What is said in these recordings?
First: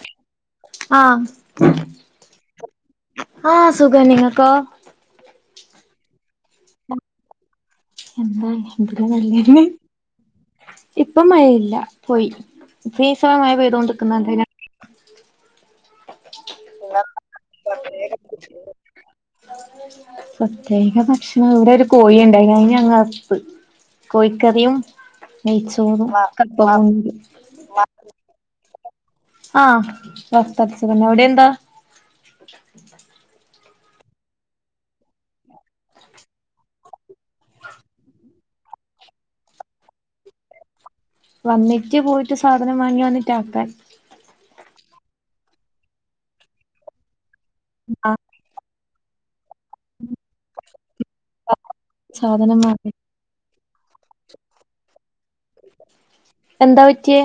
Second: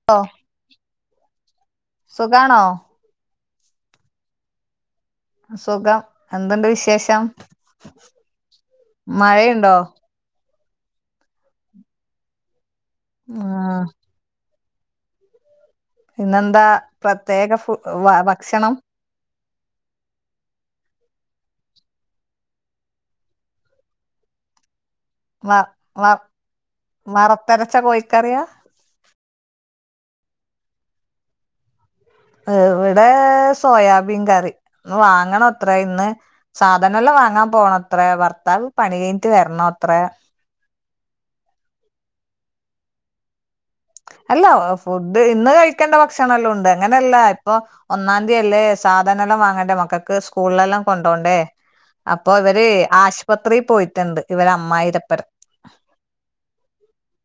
[inaudible] ആഹ് സുഖാണോ ആഹ സുഖ നിങ്ങക്കോ. അസുഖം എന്തുണ്ട് വിശേഷം. എന്താ എ മഴയുണ്ടോ ഇപ്പൊ മഴയില്ല പോയി. ഫീസവമായി പ്ത ആഹ് കൊണ്ടിക്കുന്ന. ഇന്നെന്താ പ്രത്യേക ഫ ഭക്ഷണം. പ്രത്യേക ഭക്ഷണം ഇവിടെ ഒരു കോയിുണ്ടായി കഴിഞ്ഞ അങ്പ്പ്. കോഴിക്കറിയും നെയ്ച്ചോറും കപ്പ. തെരച്ച കോഴിക്കറിയ. ആഹ് ബസ്തച്ചന്നെ എവിടെ എന്താ. ഇവിടെ സോയാബീൻ കറി വാങ്ങണ അത്ര ഇന്ന്ധ [unintelligible] അതെല്ലാം വാങ്ങാൻ പോകണ അത്രേ ഭർത്താവ് പണി കഴിഞ്ഞിട്ട് വരണോ അത്ര. വന്നിട്ട് പോയിട്ട് സാധനം വാങ്ങി വന്നിട്ട് ആാക്കാൻ. അല്ല ഫുഡ് ഇന്ന് കഴിക്കേണ്ട ഭക്ഷണ എല്ലാം ഉണ്ട് അങ്ങനെയല്ല ഇപ്പൊ ഒന്നാം തീയല്ലേ. സാധനെല്ലാം വാങ്ങണ്ടേ മക്കൾക്ക് സ്കൂളിലെല്ലാം കൊണ്ടോണ്ടേ അപ്പൊ ഇവ സാധനം വാങ്ങി [unintelligible] ഇപ്പ അത്രയും പോയിട്ടുണ്ട് ഇവരെ അമ്മായി ഇരപ്പുരം. എന്താ പറ്റിയ.?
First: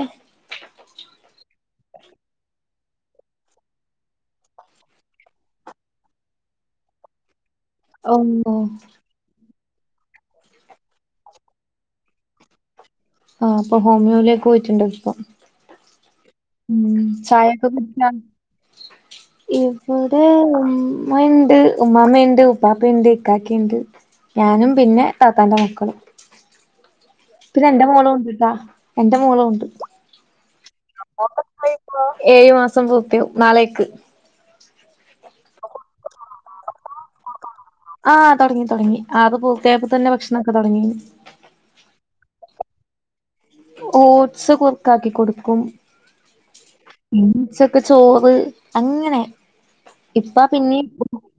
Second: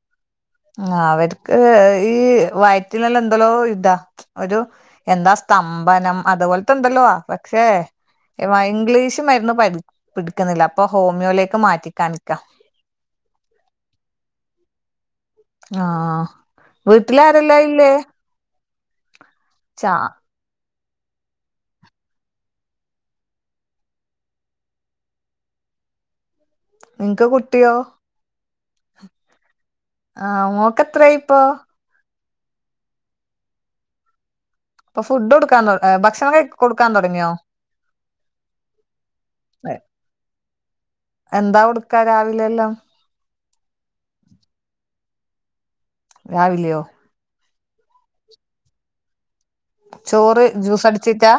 ആ അവർക്ക് ഈ വയറ്റിനല്ല എന്തല്ലോ ഇതാ ഒരു. എന്താ സ്തംഭനം അതുപോലത്ത ഉണ്ടല്ലോ പക്ഷേ? ഓ ഇംഗ്ലീഷമായിരുന്നു പിടിക്കുന്നില്ല അപ്പൊ ഹോമിയോയിലേക്ക് മാറ്റി കാണിക്കാം. ആഹ് അപ്പൊ ഹോമിയോയിലേക്കക്ക് പോയിട്ടുണ്ട് ഇപ്പം. ആഹ് ഉം, വീട്ടിലാരെല്ലാം ചായൊക്കെ കു ഇല്ലേ [unintelligible] ചാ ഇവിടെ ഉ. അമ്മ ഉണ്ട് ഉമ്മാമ്മയ ഉണ്ട് ഉപ്പാപ്പുണ്ട് ഇക്കാക്കിയുണ്ട് ഞാനും പിന്നെ താത്താ്ന്റെ മക്കളും. നിങ്ങക്ക് പിന്നെ കുട്ടിയോ എന്റെ മോള ഉണ്ട്ട്ടാ എൻന്റെ മോള ഉണ്ട്. ആഹ മോക്ക് എത്രയായി ഇപ്പോൊ. ഏഴു മാസം പൂപ്പയു നാളേക്ക്. അപ്പൊ ഫുഡ് കൊടുക്കാൻ ഭക്ഷണം ക കൊടുക്കാൻ തുടങ്ങിയോ. ആഹ് തുടങ്ങി തുടങ്ങി അത് എ- പൂർത്തയപ്പ തന്നെ ഭക്ഷണംൊക്കെ തുടങ്ങി. എന്താ കൊടുക്കാ രാവിലെ എല്ലാം. ഓട്്സ് കൊർക്ക ആാക്കി കൊടുക്കും. രാവില്ലയോ. ഇമ്മച്ചൊക്കെ ചോറ്, അങ്ങനെ ചോറ് ഇപ്പ പിന്നിം ജ്യൂസ് അടിച്ചിട്ടാ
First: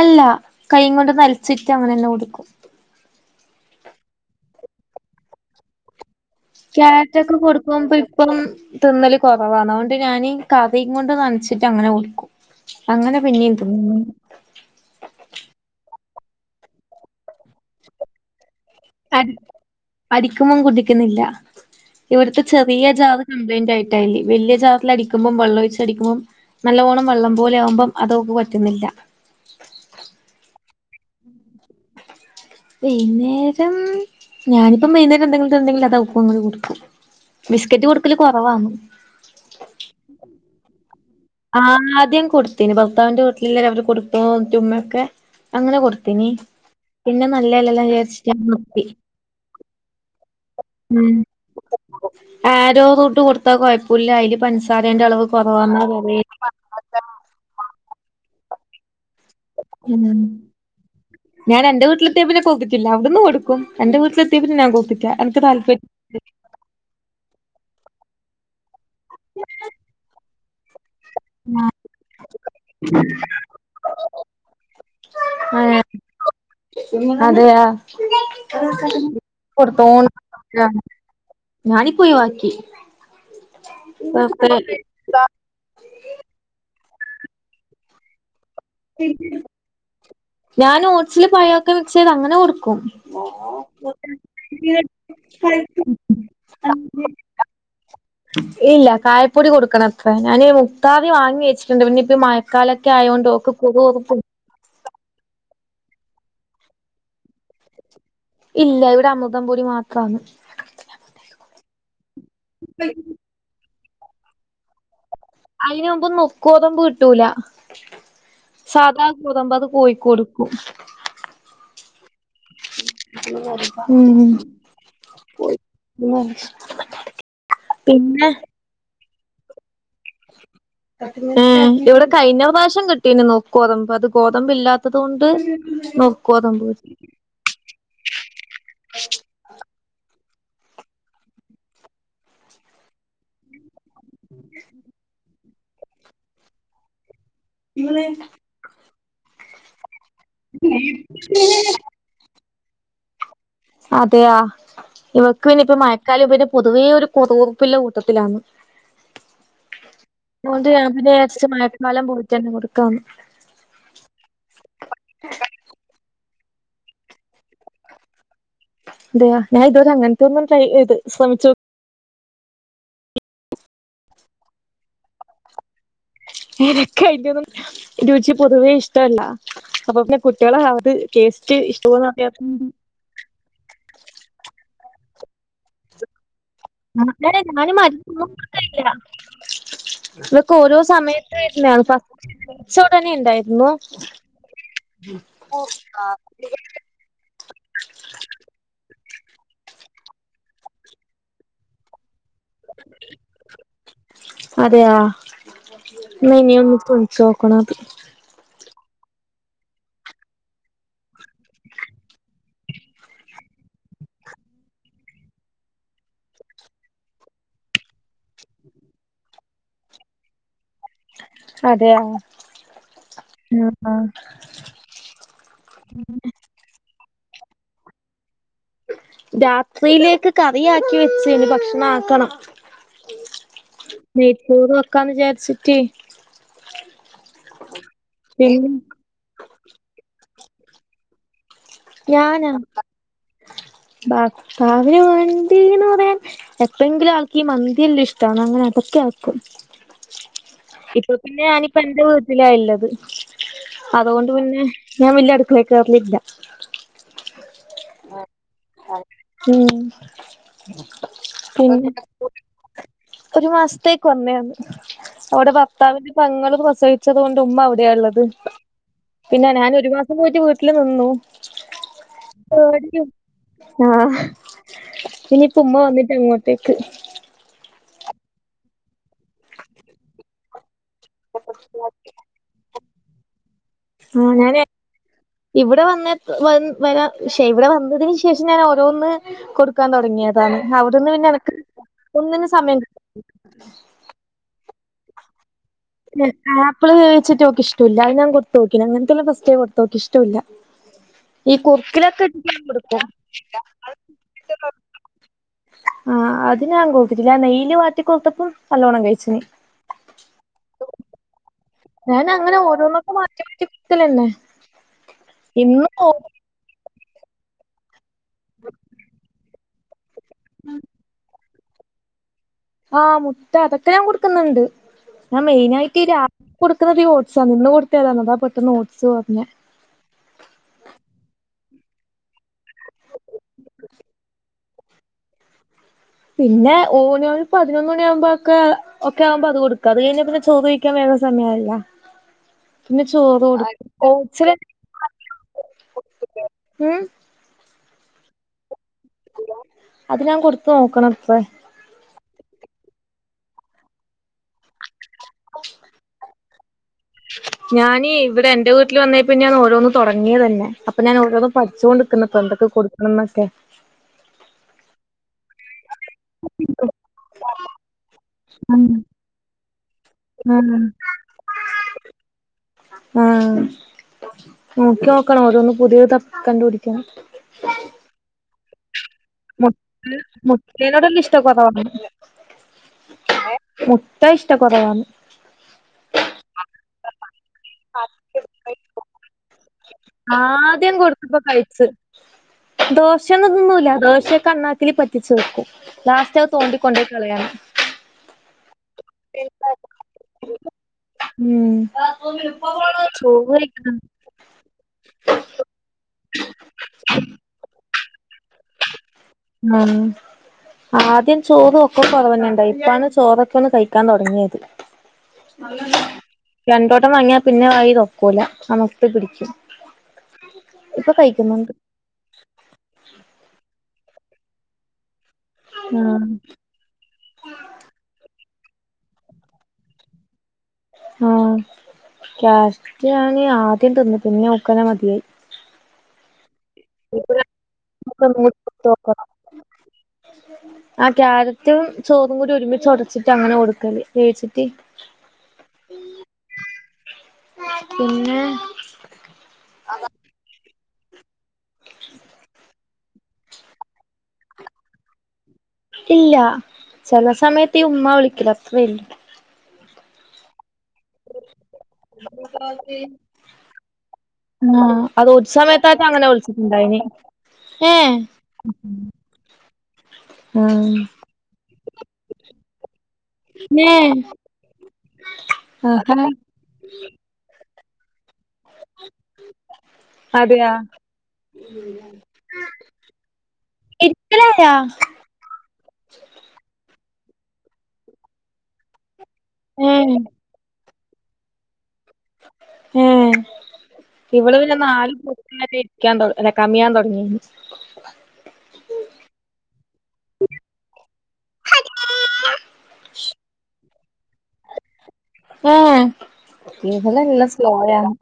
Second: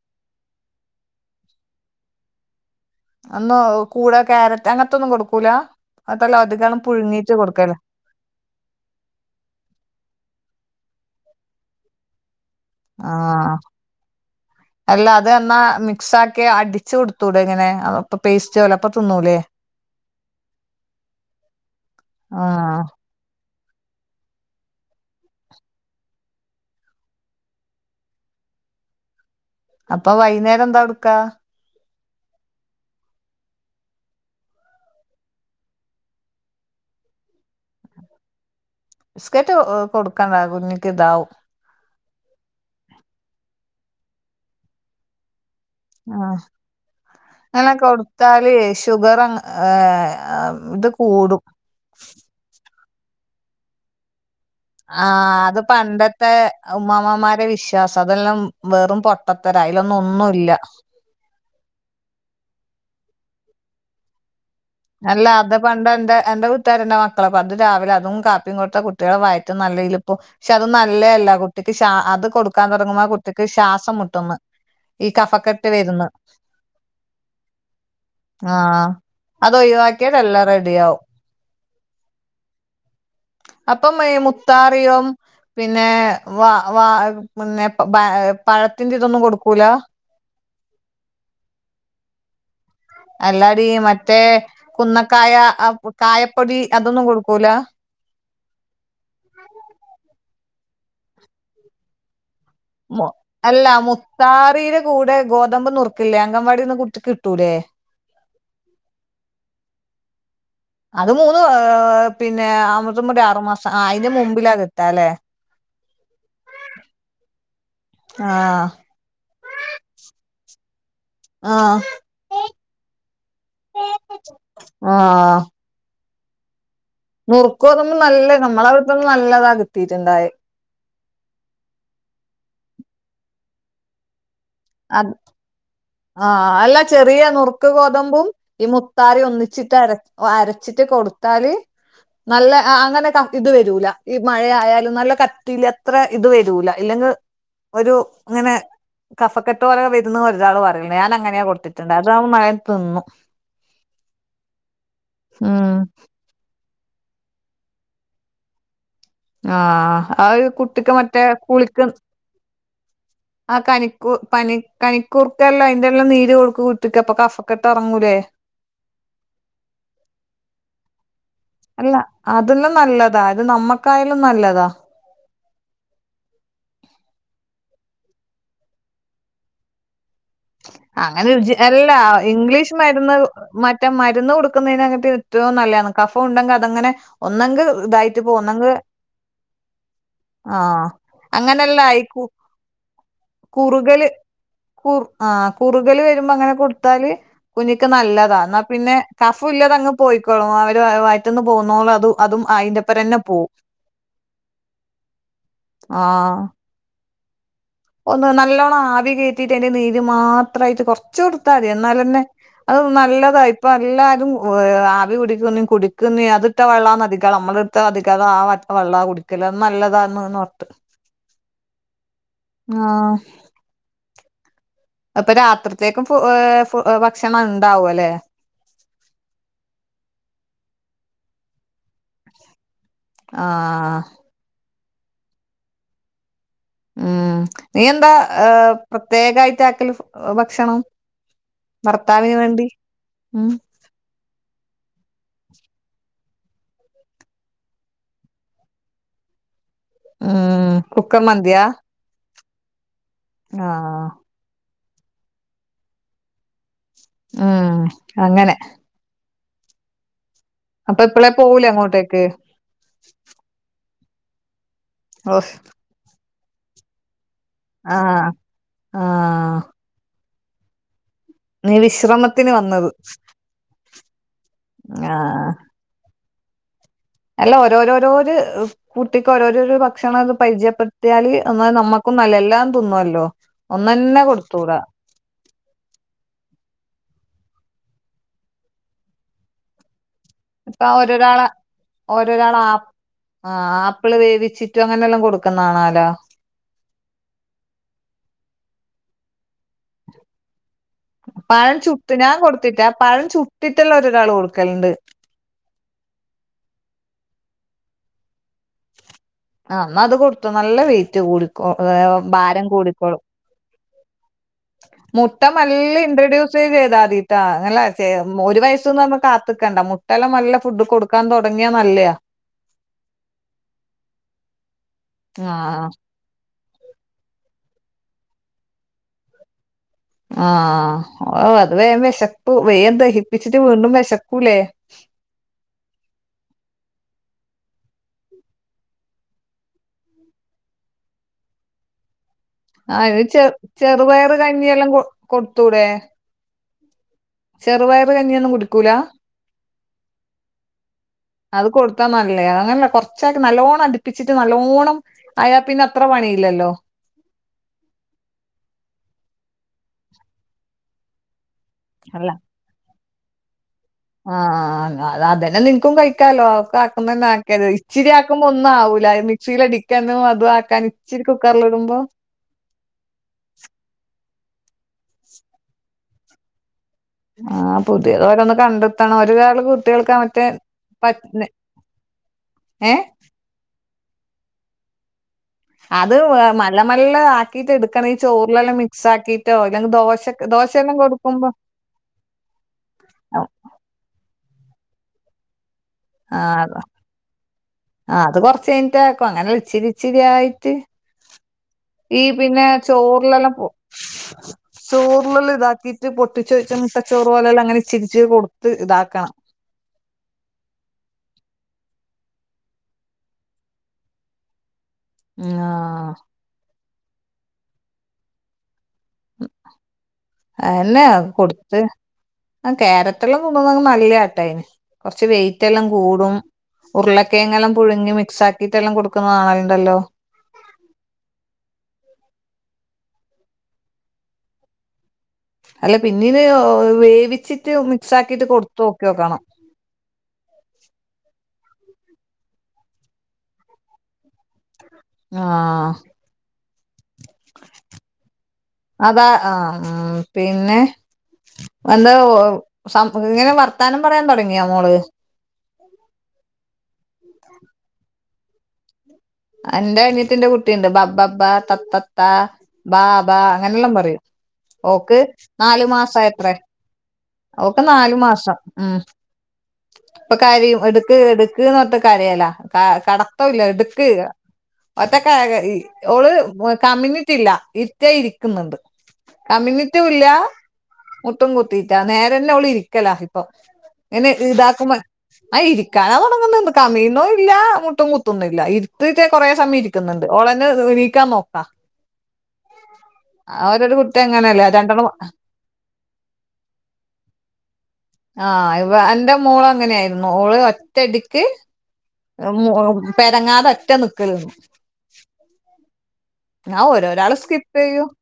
അല്ലാ, കൈങ്ങൊണ്ട് നൽച്ചിട്ട് അങ്ങനെന്നെ കുടിക്കും. അന്ന് കൂടെ ക്യാരറ്റ് അങ്ങത്തൊന്നും കൊടുക്കൂലാ, അതല്ലാം അധികളം പുഴുങ്ങീട്ട് കൊടുക്കല്. പ്പം തിന്നല് കൊറവാണ്. അഓണ്ട് ഞാന് കറിങ്ങൊണ്ട് നൻച്ചിട്ട് അങ്ങനെ കൊട്ക്കും. ആഹ്, അല്ല അത് എന്നാ മിക്സാക്കി അടിച്ച് കൊട് ത്തൂടെങ്ങനെ, അ അപ്പം പേസ് അ [unintelligible] അടിക്കുമ്പം കുടിക്ക്ന്നില്ല. ഇവിടുത്തെ ആഹ് ചെറിയ ജാറ് കംപ്ലയിന്റായിറ്റാല്ലെ, വെല്യ ജാർലടിക്കുമ്പം വെള്ളം ഒയിച്ചടിക്ക്മ്പം നല്ലോണം വെള്ളം പോലെയാവുമ്പം അതോക്ക് പറ്റുന്നില്ല. അപ്പൊ വൈന്നേരം ന്താ കൊട്ക്കാ? വൈകുന്നേരം, ഞാനിപ്പം വൈന്നേരം എന്തെങ്കിലും തിന്നെങ്കിൽ അതവക്കും അങ്ങട് കൊട്ക്കും. ബിസ്ക്കറ്റ് കൊട്ക്കല് കൊറവാന്ന്. ബിസ്കറ്റ് ഓ കൊട്ക്കണ്ടാ, കുഞ്ഞിക്ക് താവും. ആദ്യം കൊട്ത്തിനി. ഭർത്താവിന്റെ വീട്ടിലില്ലേരം അവര് കൊട്ത്തോ ൻ്റുമ്മയൊക്കെ. അങ്ങനെ കൊട്ത്തിനീ. ആഹ് പിന്നെ നല്ലല്ലല്ലാം വിചാര്ച്ചിട്ട് നർത്തി. ആ ഏ ആ ത് ഉം കൂടും. ആരോ റൂട്ട് കൊടുത്താ കൊഴപ്പൂല്ല്യ, അയില് പൻസാരേന്റെ അളവ് കുറവാന്നാ പറ [unintelligible] അഅ് ഉമ്മാമ്മമാരെ വിശ്വാസാ, അതെല്ലാം വെറും പൊട്ടത്തരാ, അയിലൊന്നും ഒന്നുല്ല്യ. ഞാനെന്റെ വീട്ടിലെത്തിയാപിന്നെ കൊക്കത്തില്ല. അവിട്ന്ന് കൊട്ക്കും. എന്റെ വീട്ടിലെത്തിയാ പിന്നെ ഞാൻ കൊ അല്ലാ, അത് പണ്ടെന്റെ എന്റെ വ് തരന്റെ മക്കള, അപ്പോ അത് രാവിലെ അതും കാപ്പിയും കൊട്ത്ത കുട്ട്യേളെ വായറ്റും നല്ലരീയില് [unintelligible] ക്ഷെ, അതും നല്ലേല്ല. കുട്ടിക്ക് ശാ അത് കൊട്ക്കാൻ തെടങ്ങുമ്പോ കുട്ടിക്ക് ശ്വാസം മുട്ടുന്ന്. ഈ കഫക്കെട്ട് ആഹ് വെര്ന്ന്. അതെയാ ആഹ്! കൊടുത്തോണ്ട് അതൊഴിവാക്കിയാതെല്ലാം റെഡിയാവും. ഞാനിപ്പോ ഒഴിവാക്കി അപ്പം ഈ മുത്താറിയോം, പിന്നേ വ വാ പിന്നെ ബ പഴത്തിൻ്റിതൊന്നും കൊട്ക്കൂലാ. ഞാനോട്സില് പഴൊക്കെ മിക്സെയ്ത് അങ്ങനെ കൊട്ക്കും. അല്ലാടീ, മറ്റേ കുന്നക്കായ, അ കായപ്പൊടി അതൊന്നും കൊട്ക്കൂലാ. ഇല്ല. കായപ്പൊടി കൊട്ക്കണത്രേ, ഞാന് മുത്താറി വാങ്ങി വെച്ചിട്ട്ണ്ട്. പിന്നെ മയ മൊ എല്ല മുത്താറിടെ കൂടെ ഗോതമ്പ് നുറുക്കില്ലേ അങ്കൻവാടീന്ന് കുട്ടി കിട്ടൂലേ? ഇല്ല ഇവിടെ അമൃതം പൊടി മാത്രാന്ന് അത് മൂന്ന്ഏ പിന്നെ അമൃത്തം പൊടി ആറുമാസം ആ അയിന്റെ മുമ്പില അയിന് മുമ്പ് നുക്കോദബ്ബ് കിട്ടൂല ആഹ് സാധാ കൂതബ്ബ് അത് കോയിക്കൊടുക്കും ആഹ് ന്ന് നോൽമ്പാ. ഉം. ആഹ് ഉം നുർക്കോതബ് നല്ല നമ്മള അവിടുത്തൊന്നും നല്ലതാ കിട്ടീട്ട് ണ്ടായേ ഏ ഇവിടെ കഴിഞ്ഞ പ്രാസ്യം കിട്ടീനു ന്നു ഗോതമ്പ് അത് ഗോതമ്പ് ഇല്ലാത്തത് അത് കൊണ്ട് ആഹ് നുക്കോതമ്പ് അല്ല കിട്ടി. ചെറിയ ന്നുർ ക്ക് ഗോതമ്പും ഈ മുത്താറി ഒന്നിച്ചിട്ട് അര അരച്ചിട്ട് കൊടുത്താൽ നല്ല അ ഹ അങ്ങനെ ക ഇത് വരൂല ഈ മഴയാലും നല്ല കത്തിൽ അത്ര ഇത് വരൂല ഇല്ലെങ്കി ഒരു ഇങ്ങനെ കഫക്കെട്ട് പോലെ വരുന്ന ഒരാള് ഞാൻ അങ്ങനെയാ കൊടുത്തെ മയ തിന്നു അതെയ ഇവക്ക് പിന്നെ ഇപ്പ ഉം മഴക്കാല പിന്നെ പൊതുവേ ഒരു കൊതുവുർപ്പില്ല കൂട്ടത്തിലാണ് ആഹ അഹ് അതുകൊണ്ട് ഞാൻ കുട്ടിക്ക് പിന്നെ മറ്റേ വിചാരിച്ച് സ്കുളിക്ക്. മഴക്കാലം പോയിട്ടന്നെ കൊടുക്കാന്ന് ആ കനികു പനി കനിക്കൂർകൽ അയിന്റെ എല്ലാം നീര് കൊട്ക് കുട്ടി ക് പ്പം കഫകെട്ട് ഇറങ്ങൂലേ. അതെയാ ഞാൻ ഇതുവരെ അങ്ങനത്തെ ഒന്നും ട്രേ എയ്ത് ശ്രമിച്ചു അല്ല അതല്ലാം നല്ലതാ അത് നമ്മക്കായാലും നല്ലതാ എനിക്ക്‌ അയിന്റോന്നും രുചി പൊതുവേ ഇഷ്ടല്ല അപ്പൊ പിന്നെ കുട്ടികളെ അത് കേസ്റ്റ് ഇഷ്ടോ അറിയാത്ത ഹ് ഹ് ക്ന്നഉ മറ്റ മരുന്ന് കൊടുക്കുന്നതിനങ്ങട്ട് ഏറ്റവും നല്ലയാണ് കഫ ഉണ്ടെങ്കെ അതങ്ങനെ അങ്ങനെ ഒന്നെങ്ക് ഞാന് ഇതായിട്ട് മരുന്നൊന്നും പോന്നെങ്ക് കൊടുക്കലില്ല ഇതൊക്കെ ഓരോ സമയത്ത് വര്ല്ല ഫസ് ച്ചുടനെണ്ടായി കുറുകൽ കു ആ കുറുകൽ വരുമ്പോ അങ്ങനെ കൊടുത്താല്. കുഞ്ഞിക്ക് നല്ലതാ ന്നാ പിന്നെ കഫു ഇല്ലതങ്ങ് പോയിക്കോളും അവര് വയറ്റിന്ന് പോകുന്നോള അതു അതും അയിന്റെപ്പര തന്നെ പോവും ആഹ് [inaudible] ചോക്കണാപ്പി ഒന്ന് നല്ലോണം ആവി കേറ്റീട്ട് അയിന്റെ നീര് മാത്രയിട്ട് കൊറച്ച് കൊടുത്താ മതി എന്നാലന്നെ അത് നല്ലതാ ഇപ്പ എല്ലാരും വേ ഏ ആവി കുടിക്കുന്ന കുടിക്കുന്ന യാ അത് ഇട്ട വെള്ളംന്ന് നധിക്കാ നമ്മള ഇടുട്ട നതിക്കാതെ ആ വെള്ളം കുടിക്കല്ല് നല്ലതാണോട്ട് അതെയാ ആഹ് ആഹ് അപ്പൊ രാത്രിത്തേക്കും ഫുഹെ ഫു ഭക്ഷണം ഉണ്ടാവും അല്ലെ രാത്രിയിലേക്ക് കറിയാക്കി വെച്ചിനി ഭക്ഷണം ആക്കണം ആഹ് നൈച്ചോർ വക്കാന്ന് വിചാരിച്ചിട്ടേ ഉം നീ എന്താ പിന്നെ ഏഹ് പ്രത്യേകായിട്ട് ആക്കൽ ഭക്ഷണം ഭർത്താവിന് വേണ്ടി ഉം ഭാർത്താവിന് വേണ്ടീന്ന് പറയാൻ എപ്പഴെങ്കിലും ആൾക്കീ മന്തില്ലും ഇഷ്ടാന്ന്. അങ്ങനെ അതൊക്കെ ആക്കും. ഉം ഇപ്പൊ കുക്കർ പിന്നെ മന്തിയാ നാനിപ്പോ എന്റെ വീട്ടിലാ ഇള്ളത്. ആഹ് അതുകൊ മുന്നെ ഞാൻ വല്യാ അടുക്കളെകേറലില്ല ഉം അങ്ങനെ ഉം അപ്പൊ ഇപ്പളേ പോവൂലേ പിന്നെ അങ്ങോട്ടേക്ക് ഒരു മാസത്തേക്ക് വന്നെയാന്ന് അവിടെ ഓഹ് ഭർത്താവിന്റെ പങ്ങൾ പ്രസവി ഉച്ചതുകൊണ്ട് ഉമ്മ ആഹ് അവിടെയാള്ളത് പിന്നെ ആഹ് ഞാൻ ഒരു മാസം പോയിട്ട് വീട്ടിൽ നിന്നു നീ വിശ്രമത്തിന് വന്നത് ആഹ് ആഹ് ഇനിപ്പം ഉമ്മ വന്നിട്ട് അങ്ങോട്ടേക്ക് അല്ല ഓരോരോരോര് കുട്ടിക്ക് ഓരോരോരോ ഭക്ഷണം ഒക്കെ പരിചയപ്പെ [unintelligible] യാല് എന്നാ നമ്മക്കും നല്ലാ. എല്ലാം തിന്നോല്ലോ. ആ, ഞാന് ഇവിടെ വന്നത് വന്ന് വരാ ശ്ശെ! ഇവിടെ വന്നതിന് ശേഷം ഞാന് ഓരോന്ന് കൊട് കാൻ തൊടങ്ങിയതാണ്. ഇപ്പൊ അവിടുന്ന് പിന്നെ ഓരോരാളെ എനക്ക് ഒന്നിനും ഓരോരാള് സമയം കി ആ ആപ്പ്ള് വേവിച്ചിട്ട് അങ്ങനെല്ലാം കൊട്ക്ക്ന്നാണാലോ. ആപ്പ്ള് വേവിച്ചിട്ട് ഓക്ക് ഇഷ്ടൂല്ല. അത് ഞാൻ കൊട്ത്തോക്കി. അങ്ങനത്തെള്ള ഫസ്റ്റ് ടൈം കൊട്ത്തൂക്കി ഇഷ്ടൂല്ല. ഈ പഴം ചുട്ട് കുറ്ക്കിലൊക്കെ ഞാൻ [unintelligible] കൊടുത്തിട്ടാ കൊട്ക്കും. പഴം ചുട്ടിട്ടെല്ലാം ഒരാള് കൊടുക്കലുണ്ട് ആ അത് ഞാൻ കൊട്ത്തിട്ടില്ല. നെയില് വാട്ടി കൊട്ത്തപ്പം നല്ലോണം കഴിച്ചിനി. ആഹ്, ന്നാ ത് കൊട്ത്തോ നല്ല വെയിറ്റ് കൂടിക്കോ ഏ ഭാരം കൂടിക്കോളും. സി തിലെന്നെ മുട്ട മല്ലി ഇൻട്രൊഡ്യൂസ് ചെയ്താതീട്ടാ. അല്ല, ചെ ഒരു വയസ്സ്ന്ന് കാ ട്ക്കണ്ട. മുട്ടല്ലം നല്ല ഫുഡും കൊടുക്കാൻ തെടങ്ങിയാ നല്ലെയാ. ആ മുട്ട, അതൊക്കെ ഞാൻ കൊട്ക്ക്ന്ന്ണ്ട്. ഞാൻ ആഹ് മെയിനായിട്ടീ രാ കൊട്ക്ക്ന്നധികം ഓട്സാന്ന്. ഇന്ന് കൊടുത്തയതാന്ന്. അതാ പെട്ടെന്ന് ഓട്സ് പർഞ്ഞെ. ആഹ്‌, ഓ അത് വേം വെശപ്പ് വേം ദഹിപ്പിച്ചിട്ട് വീണ്ടും വെശക്കൂലേ? പിന്നെ ഓനൊരു പതിനൊന്ന് മണിയാകുമ്പോക്കെ ഒക്കെ ആവുമ്പോ അത് കൊടുക്ക അത് കഴിഞ്ഞ പിന്നെ ചോറ് കഴിക്കാൻ വേറെ സമയായല്ല ആ അത് ചെ ചെറുപയറ് ഓട്സില് കഞ്ഞിയെല്ലം കൊ കൊടുത്തൂടെ ഉം ചെറുപയർ കഞ്ഞിയൊന്നും കുടിക്കൂല അത് ഞാൻ കൊടുത്ത നോക്കണത്ര അത് കൊടുത്താ നല്ലയാ അങ്ങനെയല്ല കൊറച്ചായി നല്ലോണ്ണം അടിപ്പിച്ചിട്ട് നല്ലോണ്ണം അയാ പിന്നെ അത്ര പണിയില്ലല്ലോ ഞാനീ ഇവിടെ എന്റെ വീട്ടിൽ വന്ന പിന്നെ ഞാൻ ഓരോന്ന് തുടങ്ങിയത് തന്നെ അപ്പൊ ഞാൻ ഓരോ പഠിച്ചോണ്ട്ക്കുന്ന് അല്ല ഇപ്പൊ എന്തൊക്കെ കൊടുക്കണന്നൊക്കെ ആഹ് അത് അതന്നെ നിനക്കും കഴിക്കാലോ ഒക്കെ ആക്കുന്ന തന്നെ ആക്കിയത് ഇച്ചിരിയാക്കുമ്പോ ഒന്നും ആവൂല സീലടിക്കന്നു അതു ആഹ് ആക്കാൻ ഇച്ചിരി കുക്കറൽ ഇടുമ്പോ ആഹ് നോക്കി നോക്കണം ഓരോന്ന് പുതിയ ത കണ്ടുപിടിക്കണം ആഹ് പുതിയത് ഓരന്ന് കണ്ടി ത്തണം ഒരു കാള് മുട്ട കുട്യേൾക്ക് അ മറ്റേ പ മുട്ടേനോടുള്ള [unintelligible] ഇഷ്ടക്കുറവാണ് ഏഹ് മുത്ത ഇഷ്ട കുറവാണ് അത് വാമ ള്ള മല്ല ആക്കിയിട്ട് എടുകണേ ചോറിലെല്ലാം മിക്സ് ആക്കിയിട്ടോ ഇല്ലെങ്കി ദോശക് ദോശയെല്ലം കൊടുക്കുമ്പോ ദോശ ആ ഒന്നും തിന്നൂല്ല ദോശക്കെ അണ്ണാക്കില് പറ്റിച്ചു വെക്കും ലാസ്റ്റ് അത് തോണ്ടിക്കൊണ്ട് കളയാൻ ആഹ് അത് കൊറച്ച് കഴിഞ്ഞിട്ടാക്കും അങ്ങനെ ഇച്ചിരി ഇച്ചിരി ആയിട്ട് ഉം ഈ പിന്നെ ചോറ് ചോറിലെല്ലാം പോ കഴിക്കണം ചോറിലെല്ലം ഇതാക്കിയിട്ട് പൊട്ടിച്ച് വെച്ച മുട്ടച്ചോറ് പോലെല്ലാം അങ്ങനെ ഇച്ചിരിച്ച് കൊടുത്ത് താക്കണം ഉം ആദ്യം ചോറും ഒക്കെ കോ റവന്നണ്ടയി ഇപ്പാണ് ചോറൊക്കെ ഒന്ന് കയിക്കാൻ തുടങ്ങിയത്. ഉം, ആ രണ്ടോട്ടം വാങ്ങിയാ പിന്നെ വായി നോക്കൂല അമുക്ക് അഎന്നെ ഇപ്പൊ കഴിക്കുന്നുണ്ട് കൊടുത്ത് അ ക്യാരറ്റെല്ലം തിന്നിന്നത് നല്ല ആട്ടായിന് കൊറച്ച് വെയിറ്റ് എല്ലാം ആഹ് കൂടും ഉരുളക്കേങ്ങല്ലാം പുഴുങ്ങി മിക്സാക്കിട്ട്ല്ലാം കൊടുക്കുന്നതാണലുണ്ടല്ലോ ആഹ് ക്യാരറ്റ് വാങ്ങി ആദ്യം തിന്ന് പിന്നെ ഓക്കെന്നെ മതിയായി അല്ല പിന്നീന് വേവിച്ചിട്ട് മിക്സ് ആക്കിട്ട് ഒന്നുകൂടി കൊടുത്തു നോക്കിയോക്കണം ആഹ് ക്യാരറ്റും ചോറും കൂടി ഒരുമിച്ച് ഉടച്ചിട്ട് അങ്ങനെ കൊടുക്കല് വേച്ചിട്ട് ആഹ് പിന്നെ അതാ ആഹ് അ ഉം പിന്നെ വന്നോ സം ഇങ്ങനെ വർത്താനം പറയാൻ തുടങ്ങിയാ മോള് ഇല്ല ചെല സമയത്ത് ഈ ഉമ്മ വിളിക്കല് അത്രേ [unintelligible] എന്റെ അനിയത്തിന്റെ കുട്ടിയുണ്ട് ബബ്ബബ്ബ തത്തത്ത ബാബ അങ്ങനെയല്ലാം പറയും ആ ഓക്ക് അത് ഒരു നാലു സമയത്തായിട്ട് മാസം അങ്ങനെ എത്ര വിളിച്ചിട്ടുണ്ടായിനി ഓക്ക് ഏ നാലു മാസം ഉം, ഇപ്പൊ ആ കരിയും എടുക്ക് എട് ഏ [unintelligible] [unintelligible] ആഹാ ഓള് കമ്ഞ്ഞിട്ടില്ല ഇര്തിയ ഇര്ക് ക്ന്നുണ്ട് കമ്ഞ്ഞിട്ടൂല്യാ അതെയാ മുട്ടും കുത്തീറ്റാ നേരന്നെ ഉള് ഇരിക്കലാ ഇപ്പം എ ന്നെ ഇരിക്കലായാ ഇതാക്കുമ്പോ ആ ഇരിക്കാനാ തുടങ്ങുന്നുണ്ട് കമീന്നോ ഇല്ല മുട്ടും കുത്തുന്നും ഇല്ല ഇര് തീറ്റ കൊറേ സമയം ഏ ഇരിക്കുന്ന്ണ്ട് ഓളന്നെ നീക്കാൻ നോക്കാംആ ഏ അതോരു കുട്ടെ ഇവള് പിന്നെ നാലു [unintelligible] ഇരിക്ക്യാൻ തൊട് അല്ല കമിയാൻ തൊട്ങ്ങി. ആ ഇവ എന്റെ മോള് അങ്ങനെയായിരുന്നു ഓള് ഒറ്റടിക്ക് ഉം പെരങ്ങാതെ ഒറ്റ നിക്കലുന്നു ഏ ഒരു ഒരാള് ഇവളെല്ലാം സ്കിപ്യ്യു സ്ലോയാണ്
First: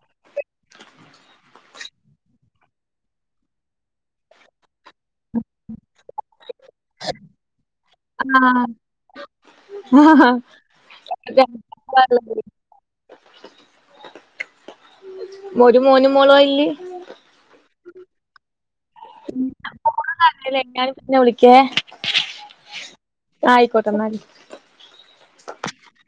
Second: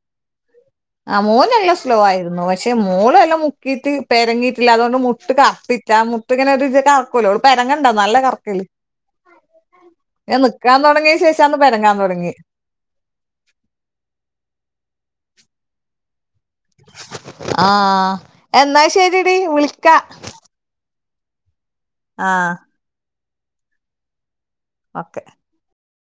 അ മോന് നല്ല സ്‌ലോആയിരുന്നു പക്ഷെ മോളെലോം മുക്കീയിട്ട് പേരങ്ങിട്ട് ട്ട് അപ്പിട്ടാ മുട്ട് ഇങ്ങനെ ഒരു കറക്കോലോ പരങ്ങണ്ടാനല്ല കറക്കല് ഹ്അ ആഹ് ഞാൻ നിക്കാൻ തുടങ്ങിയ ശേഷാന്ന് പെരങ്ങാൻ തുടങ്ങി ഒരു മോനും മോളുവാ ഇല്ലേ? ആ എന്നാ ശരിടി വിളിക്കാ ഇന്നാല് എഞാൻ പിന്നെ വിളിക്കേ ആഹ് ആയിക്കോട്ടെ ന്നാല് ഒക്കെ